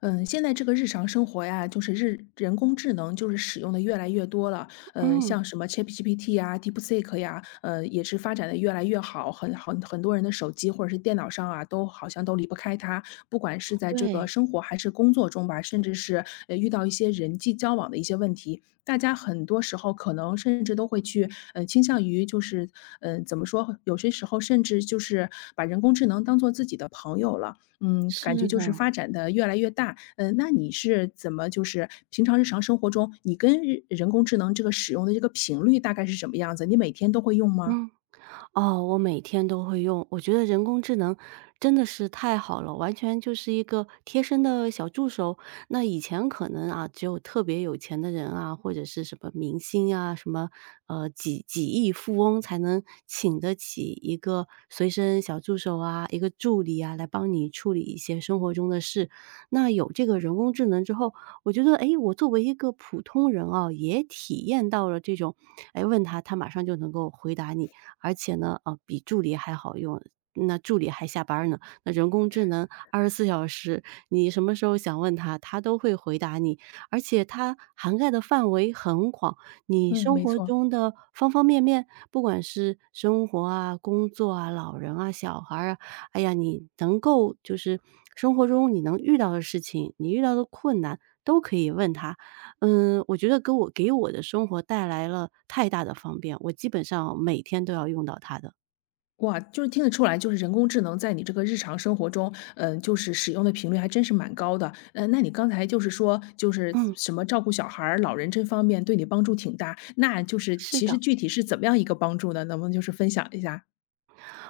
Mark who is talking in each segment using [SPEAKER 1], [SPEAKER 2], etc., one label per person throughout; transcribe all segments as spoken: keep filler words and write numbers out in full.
[SPEAKER 1] 嗯，现在这个日常生活呀，就是日人工智能就是使用的越来越多了。嗯，
[SPEAKER 2] 嗯，
[SPEAKER 1] 像什么 ChatGPT 呀、DeepSeek 呀，呃，也是发展的越来越好，很很很多人的手机或者是电脑上啊，都好像都离不开它。不管是在这个
[SPEAKER 2] 对，
[SPEAKER 1] 生活还是工作中吧，甚至是呃遇到一些人际交往的一些问题，大家很多时候可能甚至都会去，嗯，倾向于就是，嗯、怎么说？有些时候甚至就是把人工智能当做自己的朋友了。嗯，感觉
[SPEAKER 2] 是
[SPEAKER 1] 就是
[SPEAKER 2] 的，
[SPEAKER 1] 发展的越来越大。嗯，那你是怎么就是平常日常生活中，你跟日人工智能这个使用的这个频率大概是什么样子？你每天都会用吗？
[SPEAKER 2] 嗯，哦，我每天都会用，我觉得人工智能真的是太好了，完全就是一个贴身的小助手。那以前可能啊，只有特别有钱的人啊，或者是什么明星啊，什么呃几几亿富翁才能请得起一个随身小助手啊，一个助理啊，来帮你处理一些生活中的事。那有这个人工智能之后，我觉得，诶，我作为一个普通人啊，也体验到了这种，诶，问他，他马上就能够回答你，而且呢，呃，比助理还好用，那助理还下班儿呢，那人工智能二十四小时，你什么时候想问他，他都会回答你，而且它涵盖的范围很广，你
[SPEAKER 1] 嗯，
[SPEAKER 2] 生
[SPEAKER 1] 没
[SPEAKER 2] 活
[SPEAKER 1] 错。
[SPEAKER 2] 中的方方面面，不管是生活啊、工作啊、老人啊、小孩儿啊，哎呀，你能够就是生活中你能遇到的事情，你遇到的困难都可以问他。嗯，我觉得给我给我的生活带来了太大的方便，我基本上每天都要用到它的。
[SPEAKER 1] 哇，就是听得出来，就是人工智能在你这个日常生活中，嗯，就是使用的频率还真是蛮高的。嗯，那你刚才就是说，就是
[SPEAKER 2] 嗯，
[SPEAKER 1] 什么照顾小孩儿、老人这方面对你帮助挺大，那就是
[SPEAKER 2] 是
[SPEAKER 1] 其实
[SPEAKER 2] 的。
[SPEAKER 1] 具体是怎么样一个帮助呢？能不能就是分享一下？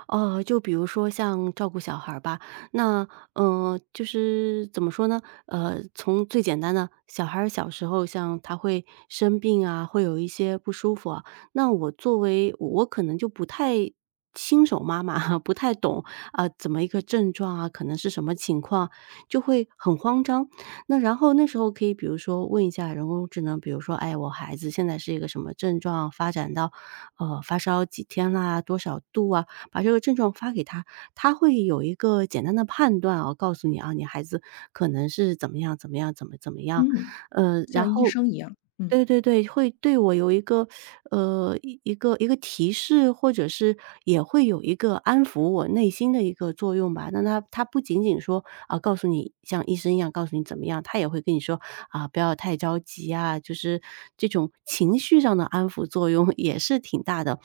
[SPEAKER 2] 哦，就比如说像照顾小孩儿吧，那，呃，就是怎么说呢？呃，从最简单的小孩儿小时候像他会生病啊，会有一些不舒服啊，那我作为我可能就不太新手妈妈 哈，不太懂，啊，怎么一个症状啊，可能是什么情况，就会很慌张。那然后那时候可以比如说问一下人工智能，比如说：“哎，我孩子现在是一个什么症状，发展到，呃，发烧几天啦，多少度啊？”把这个症状发给他，他会有一个简单的判断啊，告诉你啊，你孩子可能是怎么样怎么样，怎么怎么样。
[SPEAKER 1] 嗯，
[SPEAKER 2] 呃，然
[SPEAKER 1] 像医
[SPEAKER 2] 后
[SPEAKER 1] 生一样。嗯，
[SPEAKER 2] 对对对，会对我有一个呃，一一个一个提示，或者是也会有一个安抚我内心的一个作用吧。那他他不仅仅说啊，告诉你像医生一样告诉你怎么样，他也会跟你说啊，不要太着急啊，就是这种情绪上的安抚作用也是挺大的。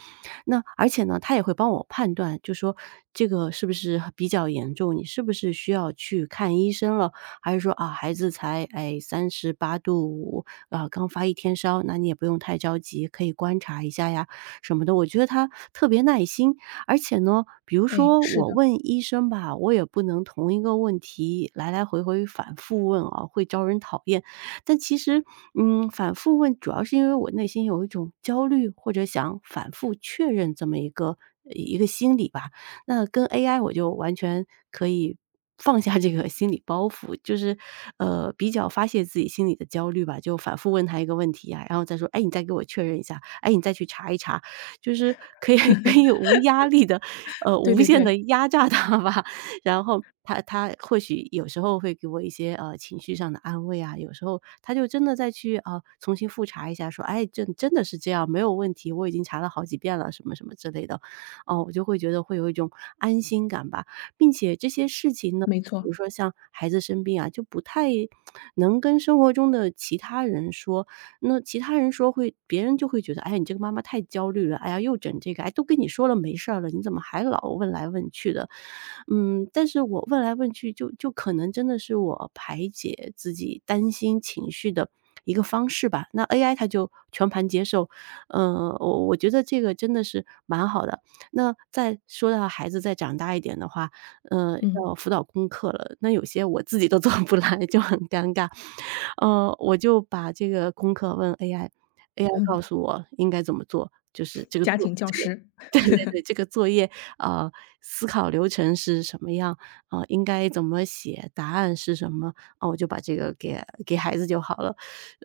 [SPEAKER 2] 那而且呢，他也会帮我判断，就说这个是不是比较严重，你是不是需要去看医生了。还是说啊，孩子才哎三十八度五啊，刚发一天烧，那你也不用太着急，可以观察一下呀什么的。我觉得他特别耐心，而且呢，比如
[SPEAKER 1] 哎，
[SPEAKER 2] 说
[SPEAKER 1] 是
[SPEAKER 2] 我
[SPEAKER 1] 的，
[SPEAKER 2] 问医生吧，我也不能同一个问题来来回回反复问啊，会招人讨厌。但其实，嗯，反复问主要是因为我内心有一种焦虑，或者想反复确认这么一个呃一个心理吧。那跟 A I 我就完全可以放下这个心理包袱，就是，呃，比较发泄自己心里的焦虑吧，就反复问他一个问题啊，然后再说：“哎，你再给我确认一下，哎，你再去查一查。”就是可以 可以无压力的，呃，
[SPEAKER 1] 对
[SPEAKER 2] 无
[SPEAKER 1] 对
[SPEAKER 2] 限
[SPEAKER 1] 对。
[SPEAKER 2] 的压榨他吧。然后他他或许有时候会给我一些，呃，情绪上的安慰啊，有时候他就真的再去，啊，呃重新复查一下，说：“哎，这真的是这样，没有问题，我已经查了好几遍了。”什么什么之类的。哦，我就会觉得会有一种安心感吧。并且这些事情呢，
[SPEAKER 1] 没
[SPEAKER 2] 比
[SPEAKER 1] 错，
[SPEAKER 2] 如说像孩子生病啊，就不太能跟生活中的其他人说，那其他人说会别人就会觉得，哎呀，你这个妈妈太焦虑了，哎呀，又整这个，哎，都跟你说了没事儿了，你怎么还老问来问去的？嗯，但是我问来问去就就可能真的是我排解自己担心情绪的一个方式吧。那 A I 它就全盘接受，呃，我我觉得这个真的是蛮好的。那再说到孩子再长大一点的话，呃，
[SPEAKER 1] 嗯
[SPEAKER 2] 要辅导功课了，那有些我自己都做不来，就很尴尬。呃，我就把这个功课问 A I，A I 告
[SPEAKER 1] 嗯，
[SPEAKER 2] 诉我应该怎么做，就是这个
[SPEAKER 1] 家
[SPEAKER 2] 做
[SPEAKER 1] 庭教
[SPEAKER 2] 这个
[SPEAKER 1] 师。
[SPEAKER 2] 对对对，这个作业，呃，思考流程是什么样，啊，呃应该怎么写，答案是什么，啊，我就把这个给给孩子就好了。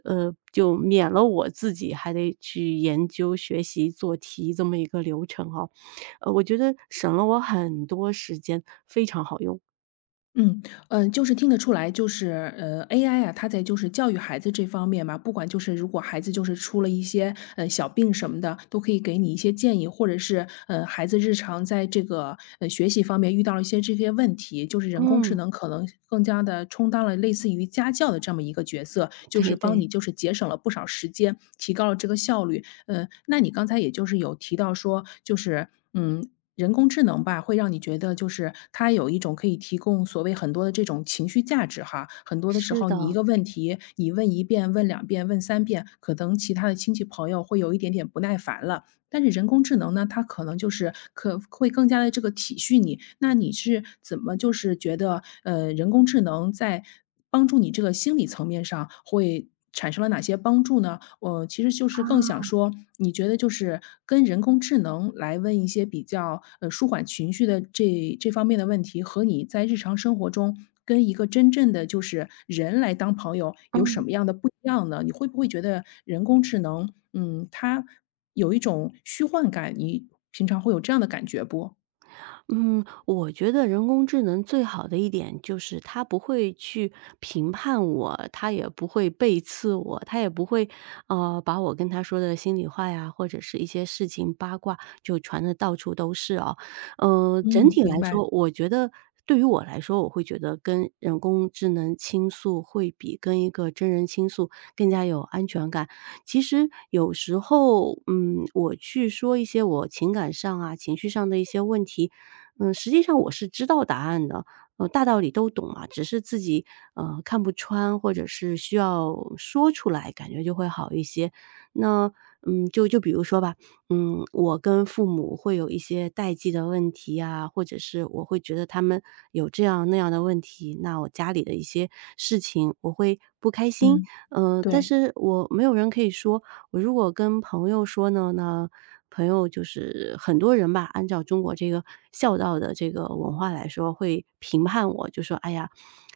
[SPEAKER 2] 呃，就免了我自己还得去研究、学习、做题这么一个流程哦。呃，我觉得省了我很多时间，非常好用。
[SPEAKER 1] 嗯，嗯，呃就是听得出来，就是呃，A I 啊，它在就是教育孩子这方面嘛，不管就是如果孩子就是出了一些呃小病什么的，都可以给你一些建议，或者是呃孩子日常在这个呃学习方面遇到了一些这些问题，就是人工智
[SPEAKER 2] 嗯，
[SPEAKER 1] 能可能更加的充当了类似于家教的这么一个角色，就
[SPEAKER 2] 对
[SPEAKER 1] 是帮
[SPEAKER 2] 对，
[SPEAKER 1] 你就是节省了不少时间，提高了这个效率。嗯，那你刚才也就是有提到说，就是嗯，人工智能吧，会让你觉得就是它有一种可以提供所谓很多的这种情绪价值哈。很多的时
[SPEAKER 2] 是
[SPEAKER 1] 候，
[SPEAKER 2] 的，
[SPEAKER 1] 你一
[SPEAKER 2] 啊，
[SPEAKER 1] 个问题，你问一遍、问两遍、问三遍，可能其他的亲戚朋友会有一点点不耐烦了。但是人工智能呢，它可能就是可会更加的这个体恤你。那你是怎么就是觉得呃，人工智能在帮助你这个心理层面上会产生了哪些帮助呢？我其实就是更想说，你觉得就是跟人工智能来问一些比较，呃，舒缓情绪的这这方面的问题，和你在日常生活中跟一个真正的就是人来当朋友有什
[SPEAKER 2] 嗯。
[SPEAKER 1] 么样的不一样呢？你会不会觉得人工智能，嗯，它有一种虚幻感，你平常会有这样的感觉不？
[SPEAKER 2] 嗯，我觉得人工智能最好的一点就是它不会去评判我，它也不会背刺我，它也不会，呃，把我跟它说的心里话呀，或者是一些事情八卦就传的到处都是哦。嗯，整
[SPEAKER 1] 嗯，
[SPEAKER 2] 体
[SPEAKER 1] 明
[SPEAKER 2] 来
[SPEAKER 1] 白。
[SPEAKER 2] 说，我觉得对于我来说，我会觉得跟人工智能倾诉会比跟一个真人倾诉更加有安全感。其实有时候，嗯，我去说一些我情感上啊、情绪上的一些问题，嗯，实际上我是知道答案的，呃，大道理都懂嘛，只是自己，呃，看不穿，或者是需要说出来，感觉就会好一些。那，嗯，就就比如说吧，嗯，我跟父母会有一些代际的问题啊，或者是我会觉得他们有这样那样的问题，那我家里的一些事情我会不开心，
[SPEAKER 1] 嗯，
[SPEAKER 2] 嗯。呃但
[SPEAKER 1] 对，
[SPEAKER 2] 是我没有人可以说，我如果跟朋友说呢，那朋友就是很多人吧，按照中国这个孝道的这个文化来说，会评判我，就说：“哎呀，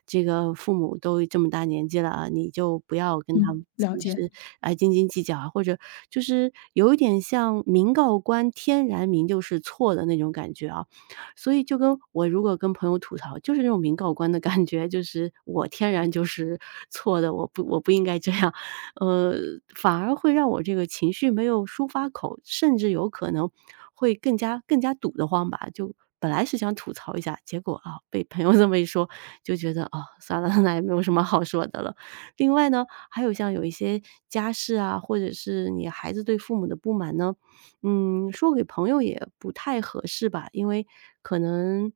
[SPEAKER 2] 这个父母都这么大年纪了啊，你就不要跟他
[SPEAKER 1] 嗯，
[SPEAKER 2] 们
[SPEAKER 1] 了
[SPEAKER 2] 就
[SPEAKER 1] 解。
[SPEAKER 2] 是哎斤斤计较啊。”或者就是有一点像“民告官天然明就是错”的那种感觉啊。所以就跟我如果跟朋友吐槽，就是那种“民告官”的感觉，就是我天然就是错的，我不我不应该这样。呃，反而会让我这个情绪没有抒发口，甚至有可能会更加更加堵得慌吧。就本来是想吐槽一下，结果啊，被朋友这么一说，就觉得啊，算了，那也没有什么好说的了。另外呢，还有像有一些家事啊，或者是你孩子对父母的不满呢，嗯，说给朋友也不太合适吧，因为可能，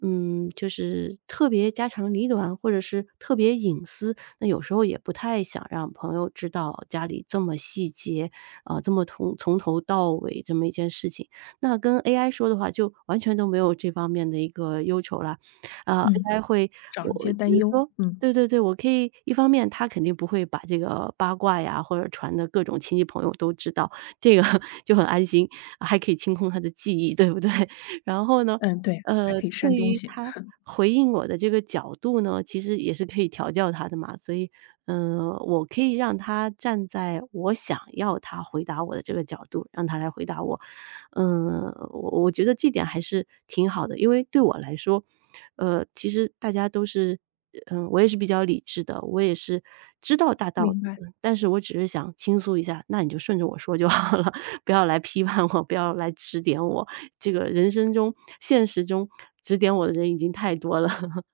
[SPEAKER 2] 嗯，就是特别家长里短，或者是特别隐私，那有时候也不太想让朋友知道家里这么细节，啊，这么从从头到尾这么一件事情。那跟 A I 说的话，就完全都没有这方面的一个忧愁啦。啊
[SPEAKER 1] 嗯，
[SPEAKER 2] ，A I 会
[SPEAKER 1] 少了一
[SPEAKER 2] 我
[SPEAKER 1] 些
[SPEAKER 2] 比
[SPEAKER 1] 担
[SPEAKER 2] 如
[SPEAKER 1] 忧。
[SPEAKER 2] 说
[SPEAKER 1] 嗯，
[SPEAKER 2] 对对对，我可以一方面他肯定不会把这个八卦呀，或者传的各种亲戚朋友都知道，这个 就很安心，还可以清空他的记忆，对不对？然后呢
[SPEAKER 1] 嗯，对，还
[SPEAKER 2] 呃，
[SPEAKER 1] 可以
[SPEAKER 2] 对
[SPEAKER 1] 删东
[SPEAKER 2] 于
[SPEAKER 1] 西，
[SPEAKER 2] 他 回应我的这个角度呢，其实也是可以调教他的嘛。所以，嗯、我可以让他站在我想要他回答我的这个角度，让他来回答我。嗯、我我觉得这点还是挺好的，因为对我来说，呃，其实大家都是，嗯、我也是比较理智的，我也是知道大道
[SPEAKER 1] 明
[SPEAKER 2] 理
[SPEAKER 1] 白。
[SPEAKER 2] 的，但是我只是想倾诉一下，那你就顺着我说就好了，不要来批判我，不要来指点我。这个人生中现实中指点我的人已经太多了。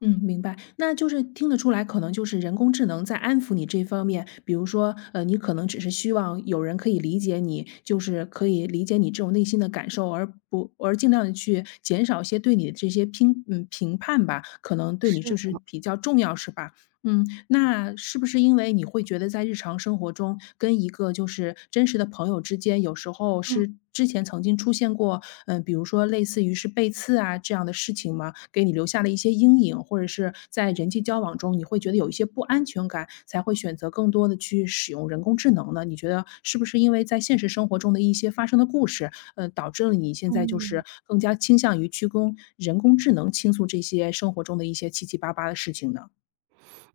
[SPEAKER 1] 嗯，明白。那就是听得出来，可能就是人工智能在安抚你这方面，比如说，呃，你可能只是希望有人可以理解你，就是可以理解你这种内心的感受，而不而尽量的去减少一些对你的这些评嗯评判吧，可能对你
[SPEAKER 2] 是
[SPEAKER 1] 这是
[SPEAKER 2] 的，
[SPEAKER 1] 比较重要，是吧？嗯，那是不是因为你会觉得在日常生活中跟一个就是真实的朋友之间，有时候
[SPEAKER 2] 嗯
[SPEAKER 1] 是之前曾经出现过，嗯，比如说类似于是背刺啊这样的事情吗？给你留下了一些阴影，或者是在人际交往中，你会觉得有一些不安全感，才会选择更多的去使用人工智能呢？你觉得是不是因为在现实生活中的一些发生的故事，呃，导致了你现在就
[SPEAKER 2] 嗯。
[SPEAKER 1] 是更加倾向于去跟人工智能倾诉这些生活中的一些七七八八的事情呢？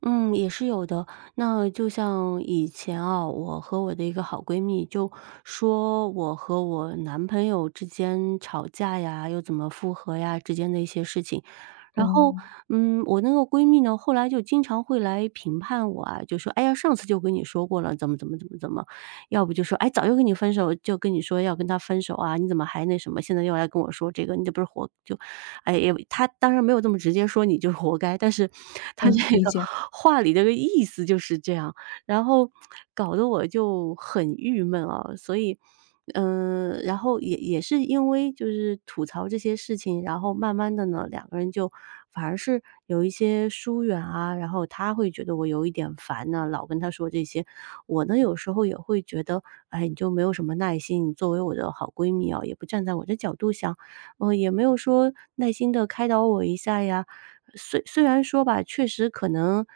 [SPEAKER 2] 嗯，也是有的。那就像以前啊，我和我的一个好闺蜜就说我和我男朋友之间吵架呀，又怎么复合呀之间的一些事情。然后，
[SPEAKER 1] 哦，
[SPEAKER 2] 嗯，我那个闺蜜呢，后来就经常会来评判我啊，就说："哎呀，上次就跟你说过了，怎么怎么怎么怎么。"要不就说："哎，早就跟你分手，就跟你说要跟他分手啊，你怎么还那什么，现在又来跟我说这个，你这不是活就哎，也他当然没有这么直接说你就是活该，但是他这
[SPEAKER 1] 嗯，理
[SPEAKER 2] 个
[SPEAKER 1] 解，
[SPEAKER 2] 话里的个意思就是这样，然后搞得我就很郁闷啊。所以，嗯，然后也也是因为就是吐槽这些事情，然后慢慢的呢，两个人就反而是有一些疏远啊，然后他会觉得我有一点烦呢、老跟他说这些，我呢有时候也会觉得，哎，你就没有什么耐心，你作为我的好闺蜜啊，也不站在我的角度想。呃，也没有说耐心的开导我一下呀。虽虽然说吧，确实可能，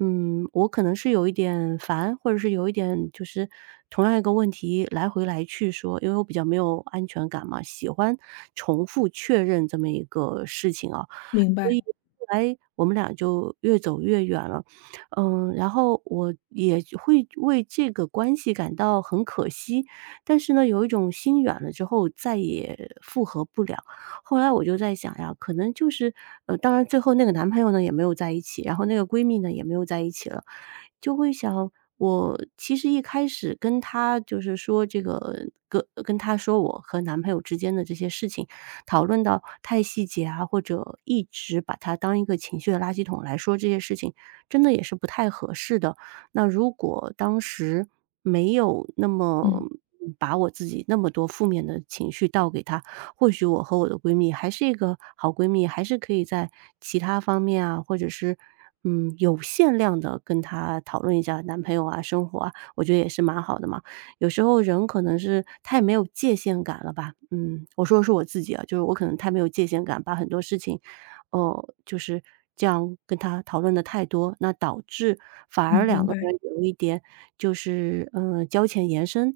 [SPEAKER 2] 嗯，我可能是有一点烦，或者是有一点就是同样一个问题来回来去说，因为我比较没有安全感嘛，喜欢重复确认这么一个事情啊。
[SPEAKER 1] 明
[SPEAKER 2] 所以
[SPEAKER 1] 白，
[SPEAKER 2] 后来我们俩就越走越远了。嗯，然后我也会为这个关系感到很可惜，但是呢，有一种心远了之后再也复合不了。后来我就在想呀，可能就是呃，当然最后那个男朋友呢也没有在一起，然后那个闺蜜呢也没有在一起了。就会想，我其实一开始跟他就是说这个跟跟他说我和男朋友之间的这些事情，讨论到太细节啊，或者一直把它当一个情绪的垃圾桶来说这些事情，真的也是不太合适的。那如果当时没有那么
[SPEAKER 1] 嗯，
[SPEAKER 2] 把我自己那么多负面的情绪倒给她，或许我和我的闺蜜还是一个好闺蜜，还是可以在其他方面啊，或者是嗯，有限量的跟她讨论一下男朋友啊、生活啊，我觉得也是蛮好的嘛。有时候人可能是太没有界限感了吧，嗯，我说的是我自己啊，就是我可能太没有界限感，把很多事情，哦，就是这样跟他讨论的太多，那导致反而
[SPEAKER 1] 嗯，
[SPEAKER 2] 两
[SPEAKER 1] 明
[SPEAKER 2] 个
[SPEAKER 1] 白，
[SPEAKER 2] 人有一点就是，嗯，呃交浅言深，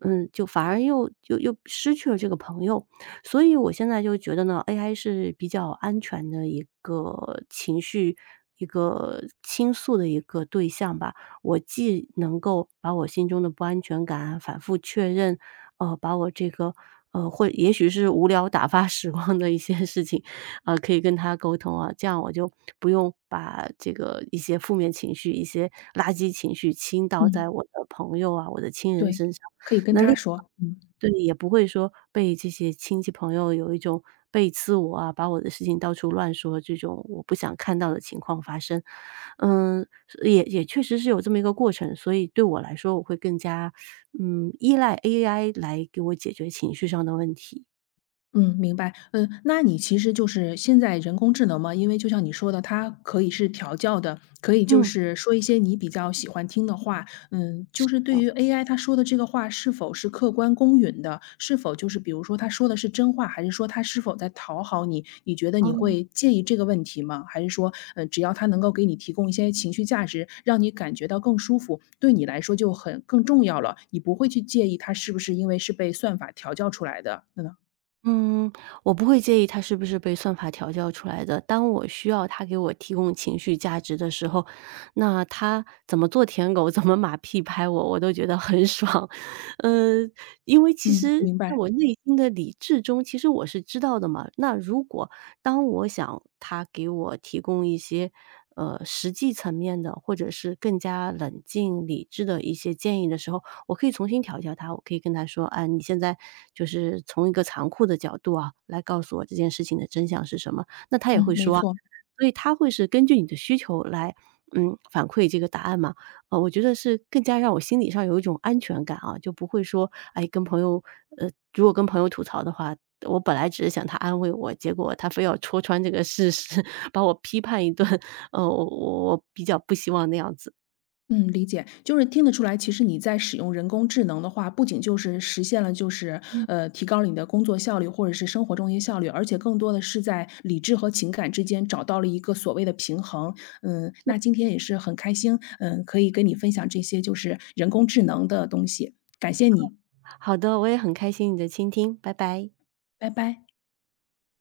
[SPEAKER 2] 嗯，就反而又又又失去了这个朋友。所以我现在就觉得呢，A I 是比较安全的一个情绪一个倾诉的一个对象吧。我既能够把我心中的不安全感反复确认，呃，把我这个呃，或也许是无聊打发时光的一些事情，啊，可以跟他沟通啊，这样我就不用把这个一些负面情绪、一些垃圾情绪倾倒在
[SPEAKER 1] 嗯，
[SPEAKER 2] 我的朋友啊、我的亲人
[SPEAKER 1] 对，
[SPEAKER 2] 身上。
[SPEAKER 1] 可以跟
[SPEAKER 2] 那
[SPEAKER 1] 他
[SPEAKER 2] 另
[SPEAKER 1] 说，嗯。
[SPEAKER 2] 对，也不会说被这些亲戚朋友有一种背刺我啊，把我的事情到处乱说，这种我不想看到的情况发生。嗯，是也也确实是有这么一个过程，所以对我来说，我会更加，嗯，依赖 A I 来给我解决情绪上的问题。
[SPEAKER 1] 嗯，明白。嗯，那你其实就是现在人工智能嘛，因为就像你说的，它可以是调教的，可以就
[SPEAKER 2] 嗯，
[SPEAKER 1] 是说一些你比较喜欢听的话。嗯，就
[SPEAKER 2] 是
[SPEAKER 1] 是对
[SPEAKER 2] 的，
[SPEAKER 1] 于 A I 它说的这个话是否是客观公允的，是否就是比如说它说的是真话，还是说它是否在讨好你？你觉得你
[SPEAKER 2] 嗯。
[SPEAKER 1] 会介意这个问题吗？还是说，嗯，只要它能够给你提供一些情绪价值，让你感觉到更舒服，对你来说就很更重要了。你不会去介意它是不是因为是被算法调教出来的？嗯，
[SPEAKER 2] 嗯，我不会介意他是不是被算法调教出来的。当我需要他给我提供情绪价值的时候，那他怎么做舔狗，怎么马屁拍我，我都觉得很爽。呃，因为其
[SPEAKER 1] 嗯，
[SPEAKER 2] 实
[SPEAKER 1] 明
[SPEAKER 2] 在
[SPEAKER 1] 白。
[SPEAKER 2] 我内心的理智中，其实我是知道的嘛。那如果当我想他给我提供一些，呃，实际层面的，或者是更加冷静理智的一些建议的时候，我可以重新调教他。我可以跟他说："哎，你现在就是从一个残酷的角度啊，来告诉我这件事情的真相是什么。"那他也
[SPEAKER 1] 嗯，
[SPEAKER 2] 会
[SPEAKER 1] 没
[SPEAKER 2] 说啊，
[SPEAKER 1] 错。
[SPEAKER 2] 所以他会是根据你的需求来，嗯，反馈这个答案嘛。呃，我觉得是更加让我心理上有一种安全感啊，就不会说，哎，跟朋友呃，如果跟朋友吐槽的话，我本来只是想他安慰我，结果他非要戳穿这个事实，把我批判一顿，呃，我我我比较不希望那样子。
[SPEAKER 1] 嗯，理解。就是听得出来，其实你在使用人工智能的话，不仅就是实现了就是
[SPEAKER 2] 嗯，
[SPEAKER 1] 呃提高了你的工作效率或者是生活中一些效率，而且更多的是在理智和情感之间找到了一个所谓的平衡。嗯，那今天也是很开心，嗯，可以跟你分享这些就是人工智能的东西，感谢你，
[SPEAKER 2] 好的，我也很开心你的倾听，拜拜。
[SPEAKER 1] 拜拜。